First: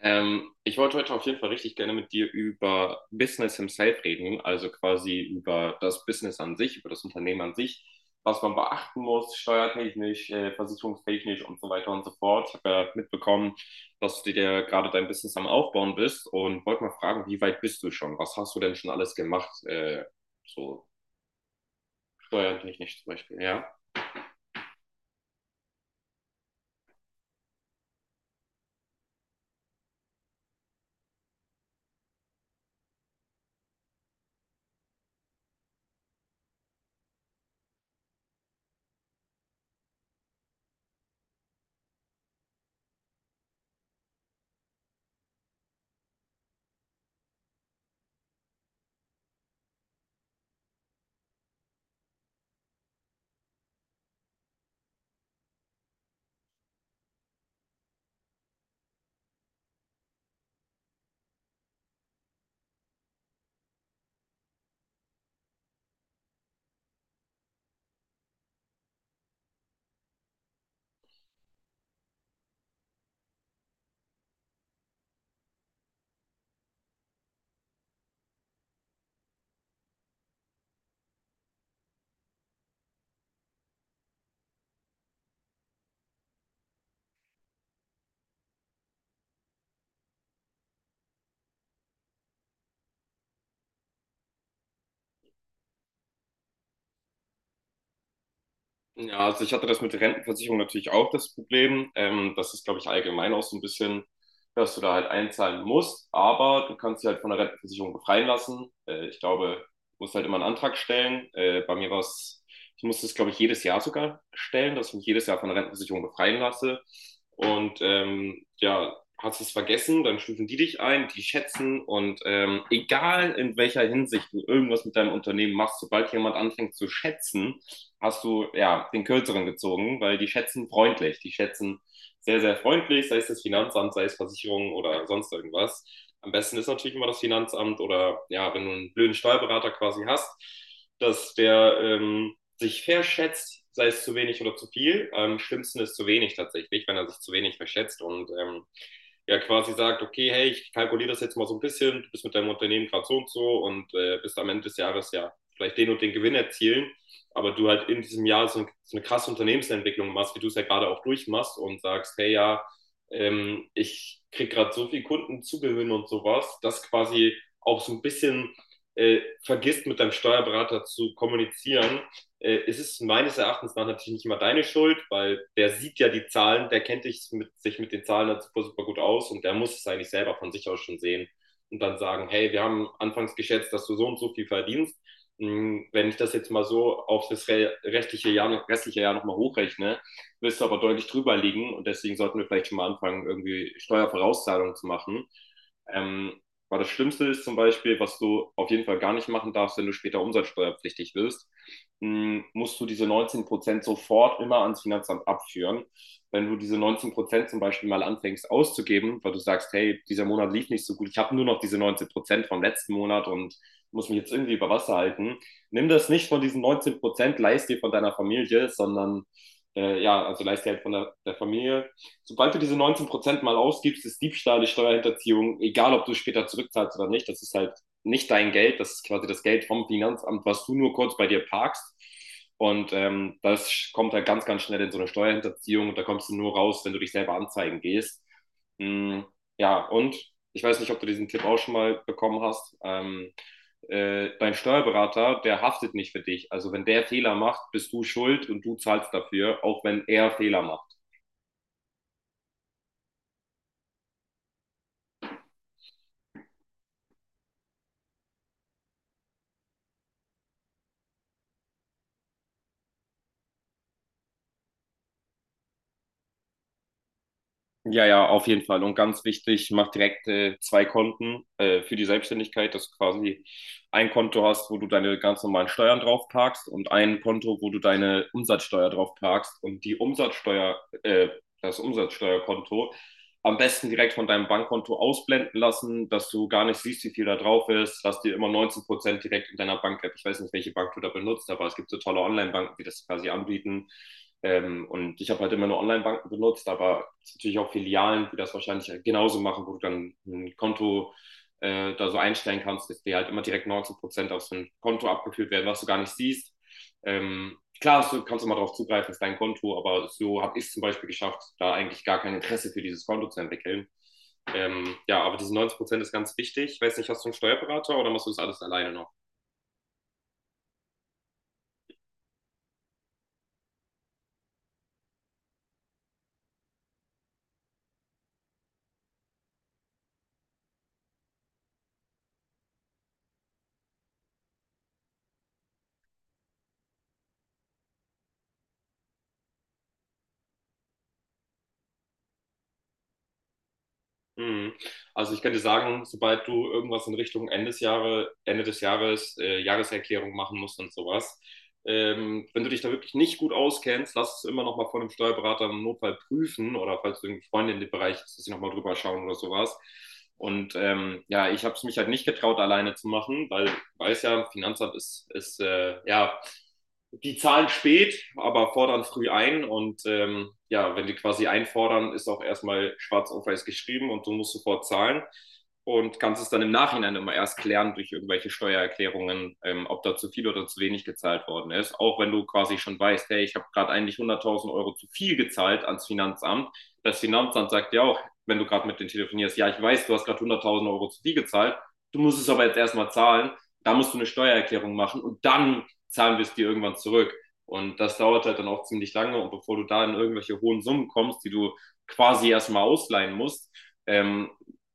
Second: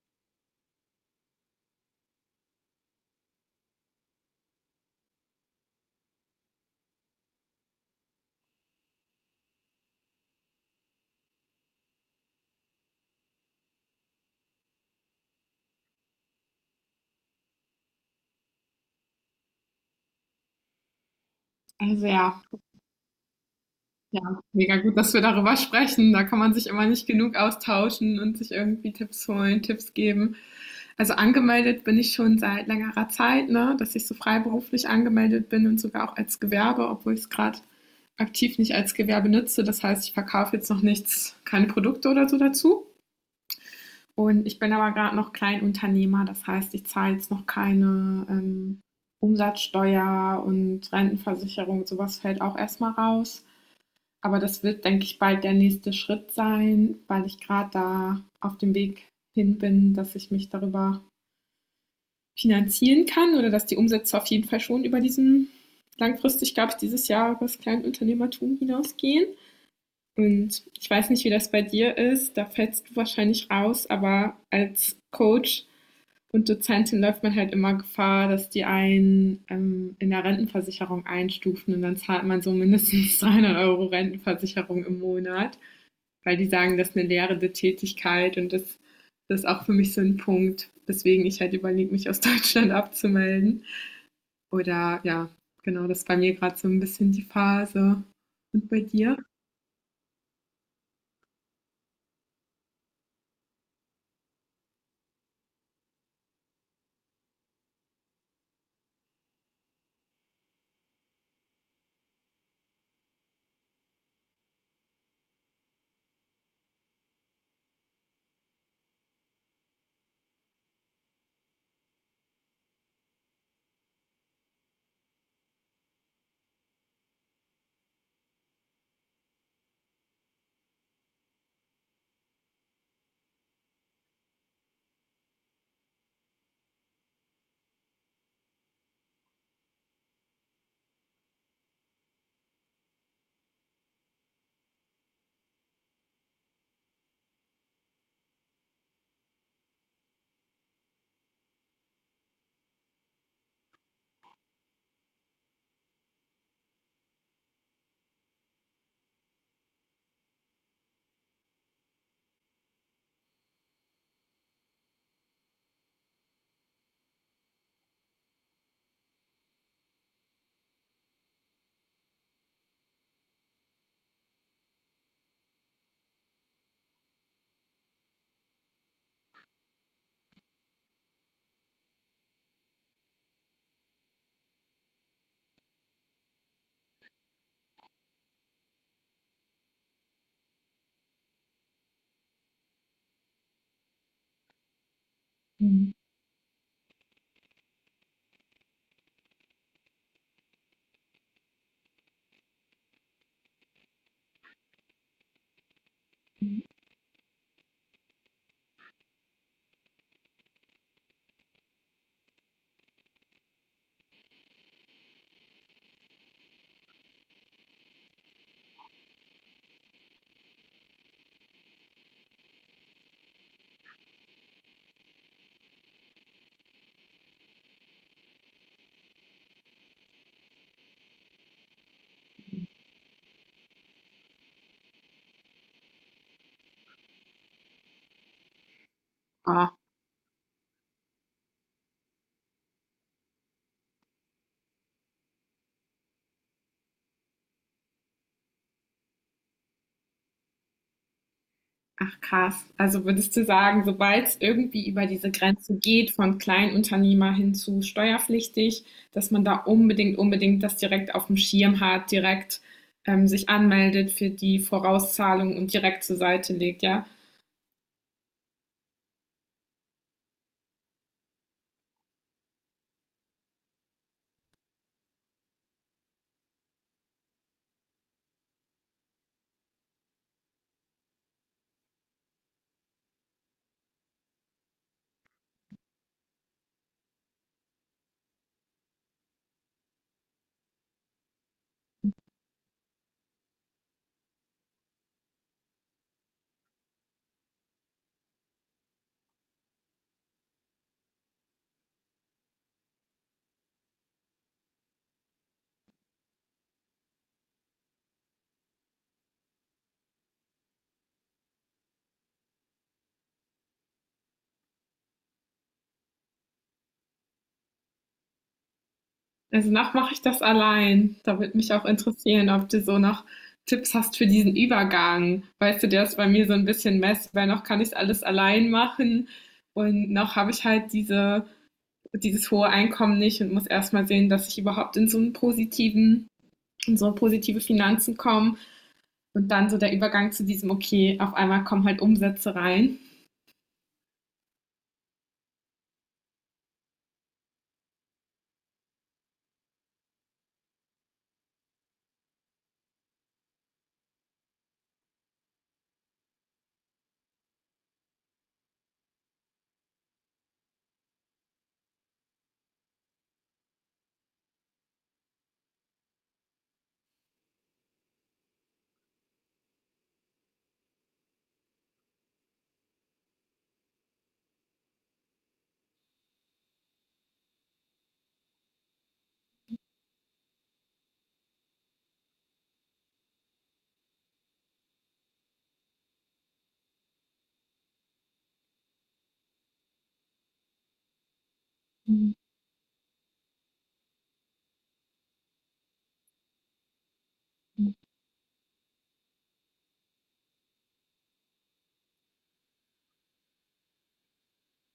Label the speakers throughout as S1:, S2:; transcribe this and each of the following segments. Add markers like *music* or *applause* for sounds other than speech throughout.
S1: Ich wollte heute auf jeden Fall richtig gerne mit dir über Business himself reden, also quasi über das Business an sich, über das Unternehmen an sich, was man beachten muss, steuertechnisch, versicherungstechnisch und so weiter und so fort. Ich habe ja mitbekommen, dass du dir gerade dein Business am Aufbauen bist und wollte mal fragen, wie weit bist du schon? Was hast du denn schon alles gemacht? So
S2: Also ja,
S1: steuertechnisch zum Beispiel, ja?
S2: ja, mega gut, dass wir darüber sprechen. Da kann man sich immer nicht genug austauschen und sich irgendwie Tipps holen, Tipps geben. Also angemeldet bin ich schon seit längerer Zeit, ne, dass ich so freiberuflich angemeldet bin und sogar auch als Gewerbe, obwohl ich es gerade aktiv nicht als Gewerbe nutze. Das heißt, ich verkaufe jetzt noch nichts, keine Produkte oder so dazu. Und ich bin aber gerade noch Kleinunternehmer, das heißt, ich zahle jetzt noch keine, Umsatzsteuer und Rentenversicherung, sowas fällt auch erstmal raus. Aber das wird, denke ich, bald der nächste Schritt sein, weil ich gerade da auf dem Weg hin bin, dass ich mich darüber finanzieren kann oder dass die Umsätze auf jeden Fall schon über diesen langfristig, glaube ich, dieses Jahr über das Kleinunternehmertum hinausgehen. Und ich weiß nicht, wie das bei dir ist, da fällst du wahrscheinlich raus, aber als Coach und Dozentin läuft man halt immer Gefahr, dass die einen in der Rentenversicherung einstufen und dann zahlt man so mindestens *laughs* 300 € Rentenversicherung im Monat, weil die sagen, das ist eine lehrende Tätigkeit das ist auch für mich so ein Punkt, weswegen ich halt überlege, mich aus *laughs* Deutschland abzumelden. Oder ja, genau, das ist bei mir gerade so ein bisschen die Phase. Und bei dir?
S1: Ja, also ich hatte das mit der Rentenversicherung natürlich auch das Problem. Das ist, glaube ich, allgemein auch so ein bisschen, dass du da halt einzahlen musst, aber du kannst dich halt von der Rentenversicherung befreien lassen. Ich glaube, du musst halt immer einen Antrag stellen. Bei mir war es, ich musste es, glaube ich, jedes Jahr sogar stellen, dass ich mich jedes Jahr von der Rentenversicherung befreien lasse. Und ja, hast es vergessen, dann stufen die dich ein, die schätzen, und egal in welcher Hinsicht du irgendwas mit deinem Unternehmen machst, sobald jemand anfängt zu schätzen, hast du ja den kürzeren gezogen, weil die schätzen freundlich. Die schätzen sehr, sehr freundlich, sei es das Finanzamt, sei es Versicherungen oder sonst irgendwas. Am besten ist natürlich immer das Finanzamt oder ja, wenn du einen blöden Steuerberater quasi hast, dass der sich verschätzt, sei es zu wenig oder zu viel. Am schlimmsten ist zu wenig tatsächlich, wenn er sich zu wenig verschätzt, und ja, quasi sagt, okay, hey, ich kalkuliere das jetzt mal so ein bisschen, du bist mit deinem Unternehmen gerade so und so, und bist am Ende des Jahres ja vielleicht den und den Gewinn erzielen, aber du halt in diesem Jahr so eine krasse Unternehmensentwicklung machst, wie du es ja gerade auch durchmachst, und sagst, hey, ja, ich kriege gerade so viel Kunden zugewinn und sowas, dass quasi auch so ein bisschen vergisst, mit deinem Steuerberater zu kommunizieren, ist es ist meines Erachtens nach natürlich nicht immer deine Schuld, weil der sieht ja die Zahlen, der kennt dich sich mit den Zahlen halt super, super gut aus und der muss es eigentlich selber von sich aus schon sehen und dann sagen, hey, wir haben anfangs geschätzt, dass du so und so viel verdienst. Wenn ich das jetzt mal so auf das restliche Jahr nochmal hochrechne, wirst du aber deutlich drüber liegen, und deswegen sollten wir vielleicht schon mal anfangen, irgendwie Steuervorauszahlungen zu machen. Ähm, Weil das Schlimmste ist zum Beispiel, was du auf jeden Fall gar nicht machen darfst, wenn du später umsatzsteuerpflichtig wirst, musst du diese 19% sofort immer ans Finanzamt abführen. Wenn du diese 19% zum Beispiel mal anfängst auszugeben, weil du sagst, hey, dieser Monat lief nicht so gut, ich habe nur noch diese 19% vom letzten Monat und muss mich jetzt irgendwie über Wasser halten. Nimm das nicht von diesen 19%, leist dir von deiner Familie, sondern ja, also leist dir halt von der Familie. Sobald du diese 19% mal ausgibst, ist Diebstahl, ist Steuerhinterziehung, egal ob du später zurückzahlst oder nicht, das ist halt nicht dein Geld, das ist quasi das Geld vom Finanzamt, was du nur kurz bei dir parkst. Und das kommt halt ganz, ganz schnell in so eine Steuerhinterziehung, und da kommst du nur raus, wenn du dich selber anzeigen gehst. Mm,
S2: Ah.
S1: ja, und ich weiß nicht, ob du diesen Tipp auch schon mal bekommen hast. Dein Steuerberater, der haftet nicht für dich. Also wenn der Fehler macht, bist du schuld, und du zahlst dafür, auch wenn er Fehler macht.
S2: Ach krass. Also würdest du sagen, sobald es irgendwie über diese Grenze geht, von Kleinunternehmer hin zu steuerpflichtig, dass man da unbedingt das direkt auf dem Schirm hat, direkt sich anmeldet für die Vorauszahlung und direkt zur Seite legt, ja?
S1: Ja, ja, auf jeden Fall. Und ganz wichtig, mach direkt zwei Konten für die Selbstständigkeit, dass du quasi ein Konto hast, wo du deine ganz normalen Steuern drauf parkst, und ein Konto, wo du deine Umsatzsteuer drauf parkst, und die Umsatzsteuer, das Umsatzsteuerkonto am besten direkt von deinem Bankkonto ausblenden lassen, dass du gar nicht siehst, wie viel da drauf ist. Lass dir immer 19% direkt in deiner Bank-App. Ich weiß nicht, welche Bank du da benutzt, aber es gibt so tolle Online-Banken, die das quasi anbieten. Und ich habe halt immer nur Online-Banken benutzt, aber es gibt natürlich auch Filialen, die das wahrscheinlich halt genauso machen, wo du dann ein Konto da so einstellen kannst, dass dir halt immer direkt 19% auf so ein Konto abgeführt werden, was du gar nicht siehst. Klar, du kannst immer darauf zugreifen, das ist dein Konto, aber so habe ich es zum Beispiel geschafft, da eigentlich gar kein Interesse für dieses Konto zu entwickeln. Ja, aber diese 90% ist ganz wichtig. Ich weiß nicht, hast du einen Steuerberater oder machst du das alles alleine noch?
S2: Also noch mache ich das allein. Da würde mich auch interessieren, ob du so noch Tipps hast für diesen Übergang. Weißt du, der ist bei mir so ein bisschen Mess, weil noch kann ich alles allein machen und noch habe ich halt dieses hohe Einkommen nicht und muss erstmal sehen, dass ich überhaupt in so einen positiven, in so positive Finanzen komme und dann so der Übergang zu diesem, okay, auf einmal kommen halt Umsätze rein.
S1: Mhm. Also ich könnte sagen, sobald du irgendwas in Richtung Ende des Jahres, Jahreserklärung machen musst und sowas, wenn du dich da wirklich nicht gut auskennst, lass es immer noch mal von einem Steuerberater im Notfall prüfen, oder falls du irgendwie Freunde in dem Bereich ist, dass sie noch mal drüber schauen oder sowas. Und ja, ich habe es mich halt nicht getraut, alleine zu machen, weil ich weiß ja, Finanzamt ist ja, die zahlen spät, aber fordern früh ein. Und ja, wenn die quasi einfordern, ist auch erstmal schwarz auf weiß geschrieben und du musst sofort zahlen und kannst es dann im Nachhinein immer erst klären durch irgendwelche Steuererklärungen, ob da zu viel oder zu wenig gezahlt worden ist. Auch wenn du quasi schon weißt, hey, ich habe gerade eigentlich 100.000 Euro zu viel gezahlt ans Finanzamt. Das Finanzamt sagt ja auch, wenn du gerade mit denen telefonierst, ja, ich weiß, du hast gerade 100.000 Euro zu viel gezahlt, du musst es aber jetzt erstmal zahlen. Da musst du eine Steuererklärung machen und dann zahlen wir es dir irgendwann zurück. Und das dauert halt dann auch ziemlich lange. Und bevor du da in irgendwelche hohen Summen kommst, die du quasi erstmal ausleihen musst, ähm,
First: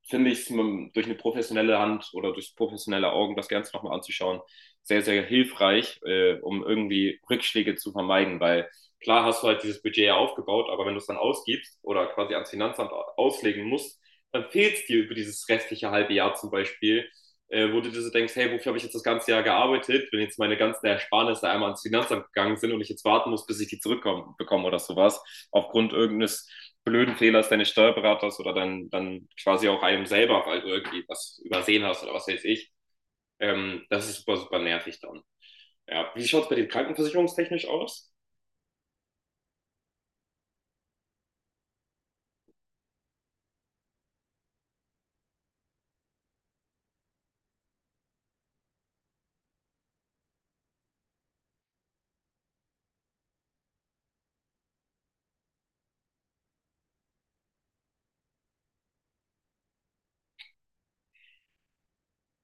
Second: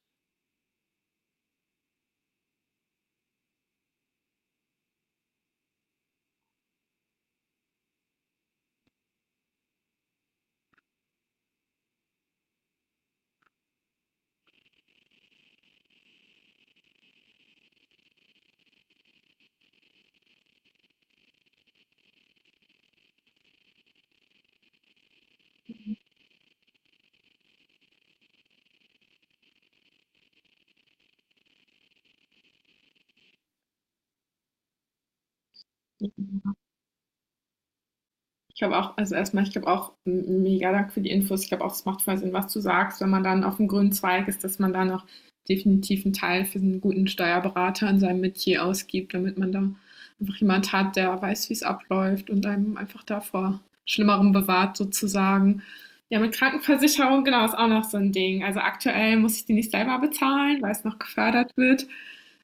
S1: finde ich es durch eine professionelle Hand oder durch professionelle Augen das Ganze nochmal anzuschauen, sehr, sehr hilfreich, um irgendwie Rückschläge zu vermeiden. Weil klar hast du halt dieses Budget ja aufgebaut, aber wenn du es dann ausgibst oder quasi ans Finanzamt auslegen musst, dann fehlt es dir über dieses restliche halbe Jahr zum Beispiel, wo du dir so denkst, hey, wofür habe ich jetzt das ganze Jahr gearbeitet, wenn jetzt meine ganzen Ersparnisse einmal ans Finanzamt gegangen sind und ich jetzt warten muss, bis ich die zurückbekomme oder sowas, aufgrund irgendeines blöden Fehlers deines Steuerberaters, oder dann quasi auch einem selber, weil du irgendwie was übersehen hast oder was weiß ich. Das ist super, super nervig dann. Ja. Wie schaut es bei dir krankenversicherungstechnisch aus?
S2: Ich glaube auch, also erstmal, ich glaube auch, m- Mega Dank für die Infos. Ich glaube auch, es macht voll Sinn, was du sagst, wenn man dann auf dem grünen Zweig ist, dass man da noch definitiv einen Teil für einen guten Steuerberater in seinem Metier ausgibt, damit man da einfach jemand hat, der weiß, wie es abläuft und einem einfach davor Schlimmerem bewahrt sozusagen. Ja, mit Krankenversicherung, genau, ist auch noch so ein Ding. Also aktuell muss ich die nicht selber bezahlen, weil es noch gefördert wird.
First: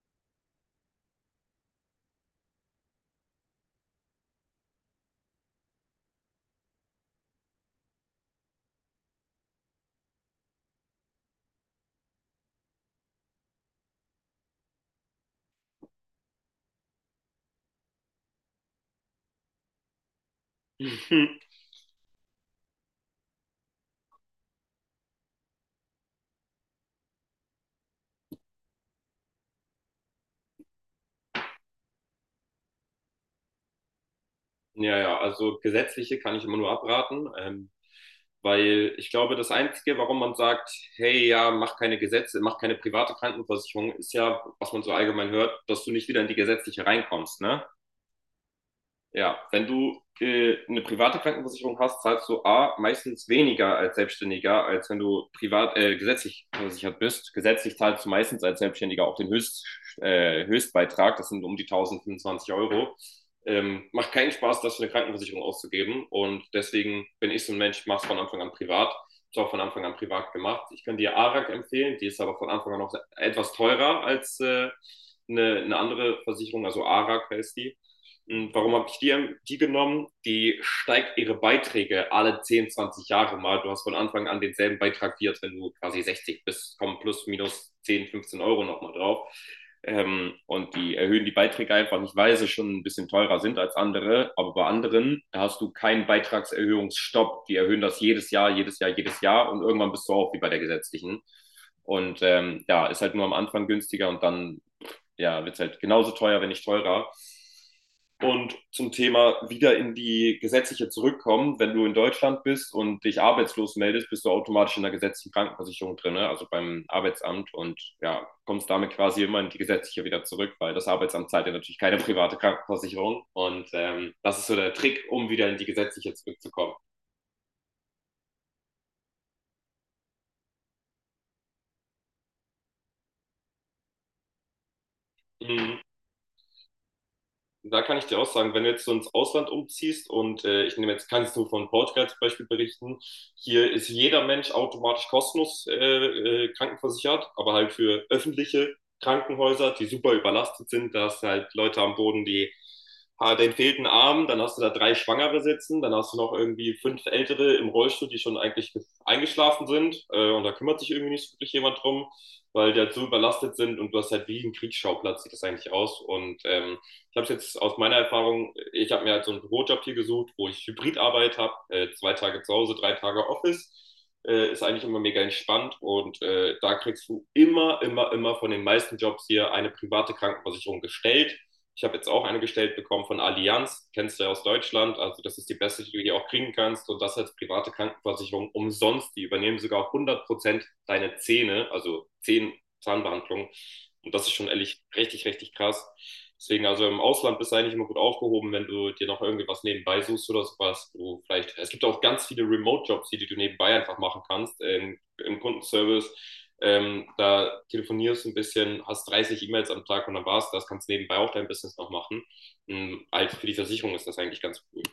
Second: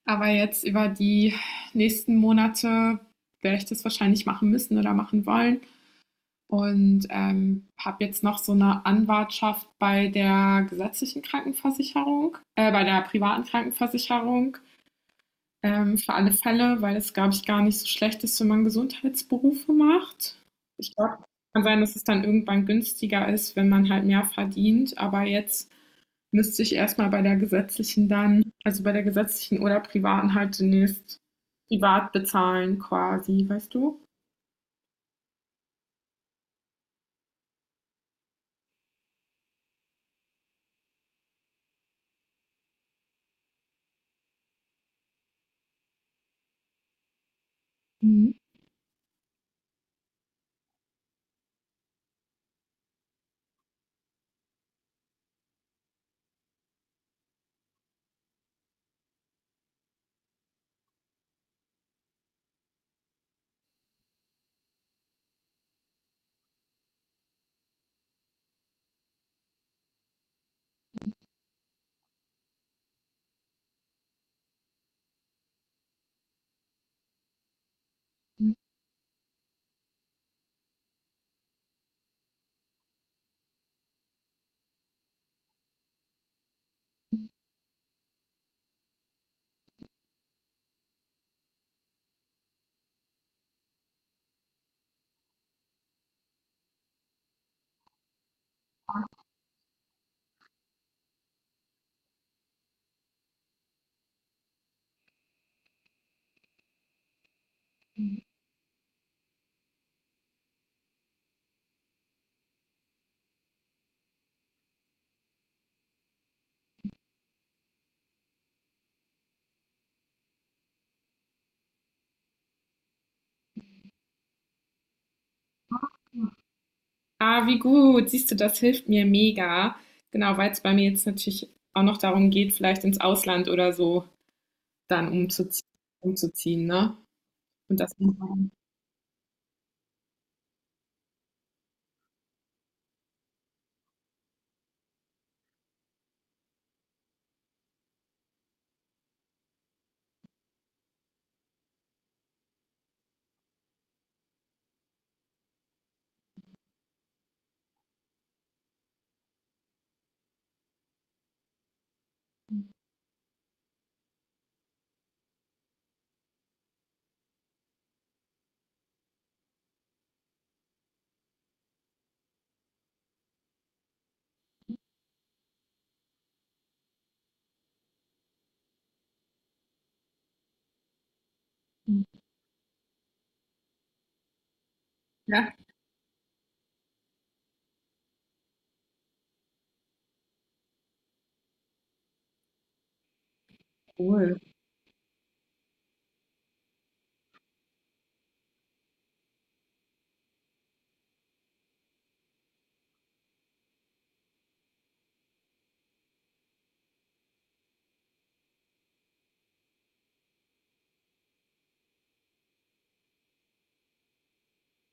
S2: Aber jetzt über die nächsten Monate werde ich das wahrscheinlich machen müssen oder machen wollen. Und, habe jetzt noch so eine Anwartschaft bei der gesetzlichen Krankenversicherung bei der privaten Krankenversicherung, für alle Fälle, weil es, glaube ich, gar nicht so schlecht ist, wenn man Gesundheitsberufe macht. Ich glaube,
S1: *laughs*
S2: kann sein, dass es dann irgendwann günstiger ist, wenn man halt mehr verdient, aber jetzt müsste ich erst mal bei der gesetzlichen dann also, bei der gesetzlichen oder privaten halt zunächst privat bezahlen quasi, weißt du?
S1: Ja, ja, also gesetzliche kann ich immer nur abraten. Weil ich glaube, das Einzige, warum man sagt, hey, ja, mach keine Gesetze, mach keine private Krankenversicherung, ist ja, was man so allgemein hört, dass du nicht wieder in die gesetzliche reinkommst, ne?
S2: Mhm.
S1: Ja, wenn du eine private Krankenversicherung hast, zahlst du A, meistens weniger als Selbstständiger, als wenn du privat, gesetzlich versichert bist. Gesetzlich zahlst du meistens als Selbstständiger auch den Höchstbeitrag, das sind um die 1.025 Euro. Macht keinen Spaß, das für eine Krankenversicherung auszugeben, und deswegen bin ich so ein Mensch, mach's von Anfang an privat. Ist auch von Anfang an privat gemacht. Ich kann dir ARAG empfehlen, die ist aber von Anfang an noch etwas teurer als eine andere Versicherung, also ARAG heißt die. Hm, warum habe ich die, die genommen? Die steigt ihre Beiträge alle 10, 20 Jahre mal. Du hast von Anfang an denselben Beitrag wie jetzt, wenn du quasi 60 bist, kommen plus, minus 10, 15 Euro nochmal drauf. Und die erhöhen die Beiträge einfach nicht, weil sie schon ein bisschen teurer sind als andere. Aber bei anderen hast du keinen Beitragserhöhungsstopp. Die erhöhen das jedes Jahr, jedes Jahr, jedes Jahr, und irgendwann bist du auch wie bei der gesetzlichen. Und ja, ist halt nur am Anfang günstiger und dann ja, wird es halt genauso teuer, wenn nicht teurer. Und zum Thema wieder in die gesetzliche zurückkommen, wenn du in Deutschland bist und dich arbeitslos meldest, bist du automatisch in der gesetzlichen Krankenversicherung drin, ne? Also beim Arbeitsamt, und ja, kommst damit quasi immer in die gesetzliche wieder zurück, weil das Arbeitsamt zahlt ja natürlich keine private Krankenversicherung. Und das ist so der Trick, um wieder in die gesetzliche zurückzukommen.
S2: Ah, wie gut. Siehst du, das hilft mir mega. Genau, weil es bei mir jetzt natürlich auch noch darum geht, vielleicht ins Ausland oder so dann umzuziehen,
S1: Mhm.
S2: umzuziehen, ne? Und
S1: Da
S2: das.
S1: kann ich dir auch sagen, wenn du jetzt so ins Ausland umziehst und ich nehme jetzt, kann jetzt nur von Portugal zum Beispiel berichten, hier ist jeder Mensch automatisch kostenlos krankenversichert, aber halt für öffentliche Krankenhäuser, die super überlastet sind. Da hast du halt Leute am Boden, die den fehlten Arm, dann hast du da drei Schwangere sitzen, dann hast du noch irgendwie fünf Ältere im Rollstuhl, die schon eigentlich ge- eingeschlafen sind, und da kümmert sich irgendwie nicht wirklich jemand drum, weil die halt so überlastet sind, und du hast halt wie ein Kriegsschauplatz, sieht das eigentlich aus. Und ich habe es jetzt aus meiner Erfahrung, ich habe mir halt so einen Bürojob hier gesucht, wo ich Hybridarbeit habe, 2 Tage zu Hause, 3 Tage Office. Ist eigentlich immer mega entspannt, und da kriegst du immer, immer, immer von den meisten Jobs hier eine private Krankenversicherung gestellt. Ich habe jetzt auch eine gestellt bekommen von Allianz, kennst du ja aus Deutschland, also das ist die
S2: Ja,
S1: beste, die du hier auch kriegen kannst, und das als private Krankenversicherung umsonst. Die übernehmen sogar 100% deine Zähne, also zehn Zahnbehandlungen, und das ist
S2: cool.
S1: schon ehrlich richtig, richtig krass. Deswegen, also im Ausland bist du eigentlich immer gut aufgehoben, wenn du dir noch irgendwie was nebenbei suchst oder sowas. Wo vielleicht, es gibt auch ganz viele Remote-Jobs, die du nebenbei einfach machen kannst. Im Kundenservice, da telefonierst du ein bisschen, hast 30 E-Mails am Tag, und dann war's das. Kannst nebenbei auch dein Business noch machen. Also für die Versicherung ist das eigentlich ganz cool.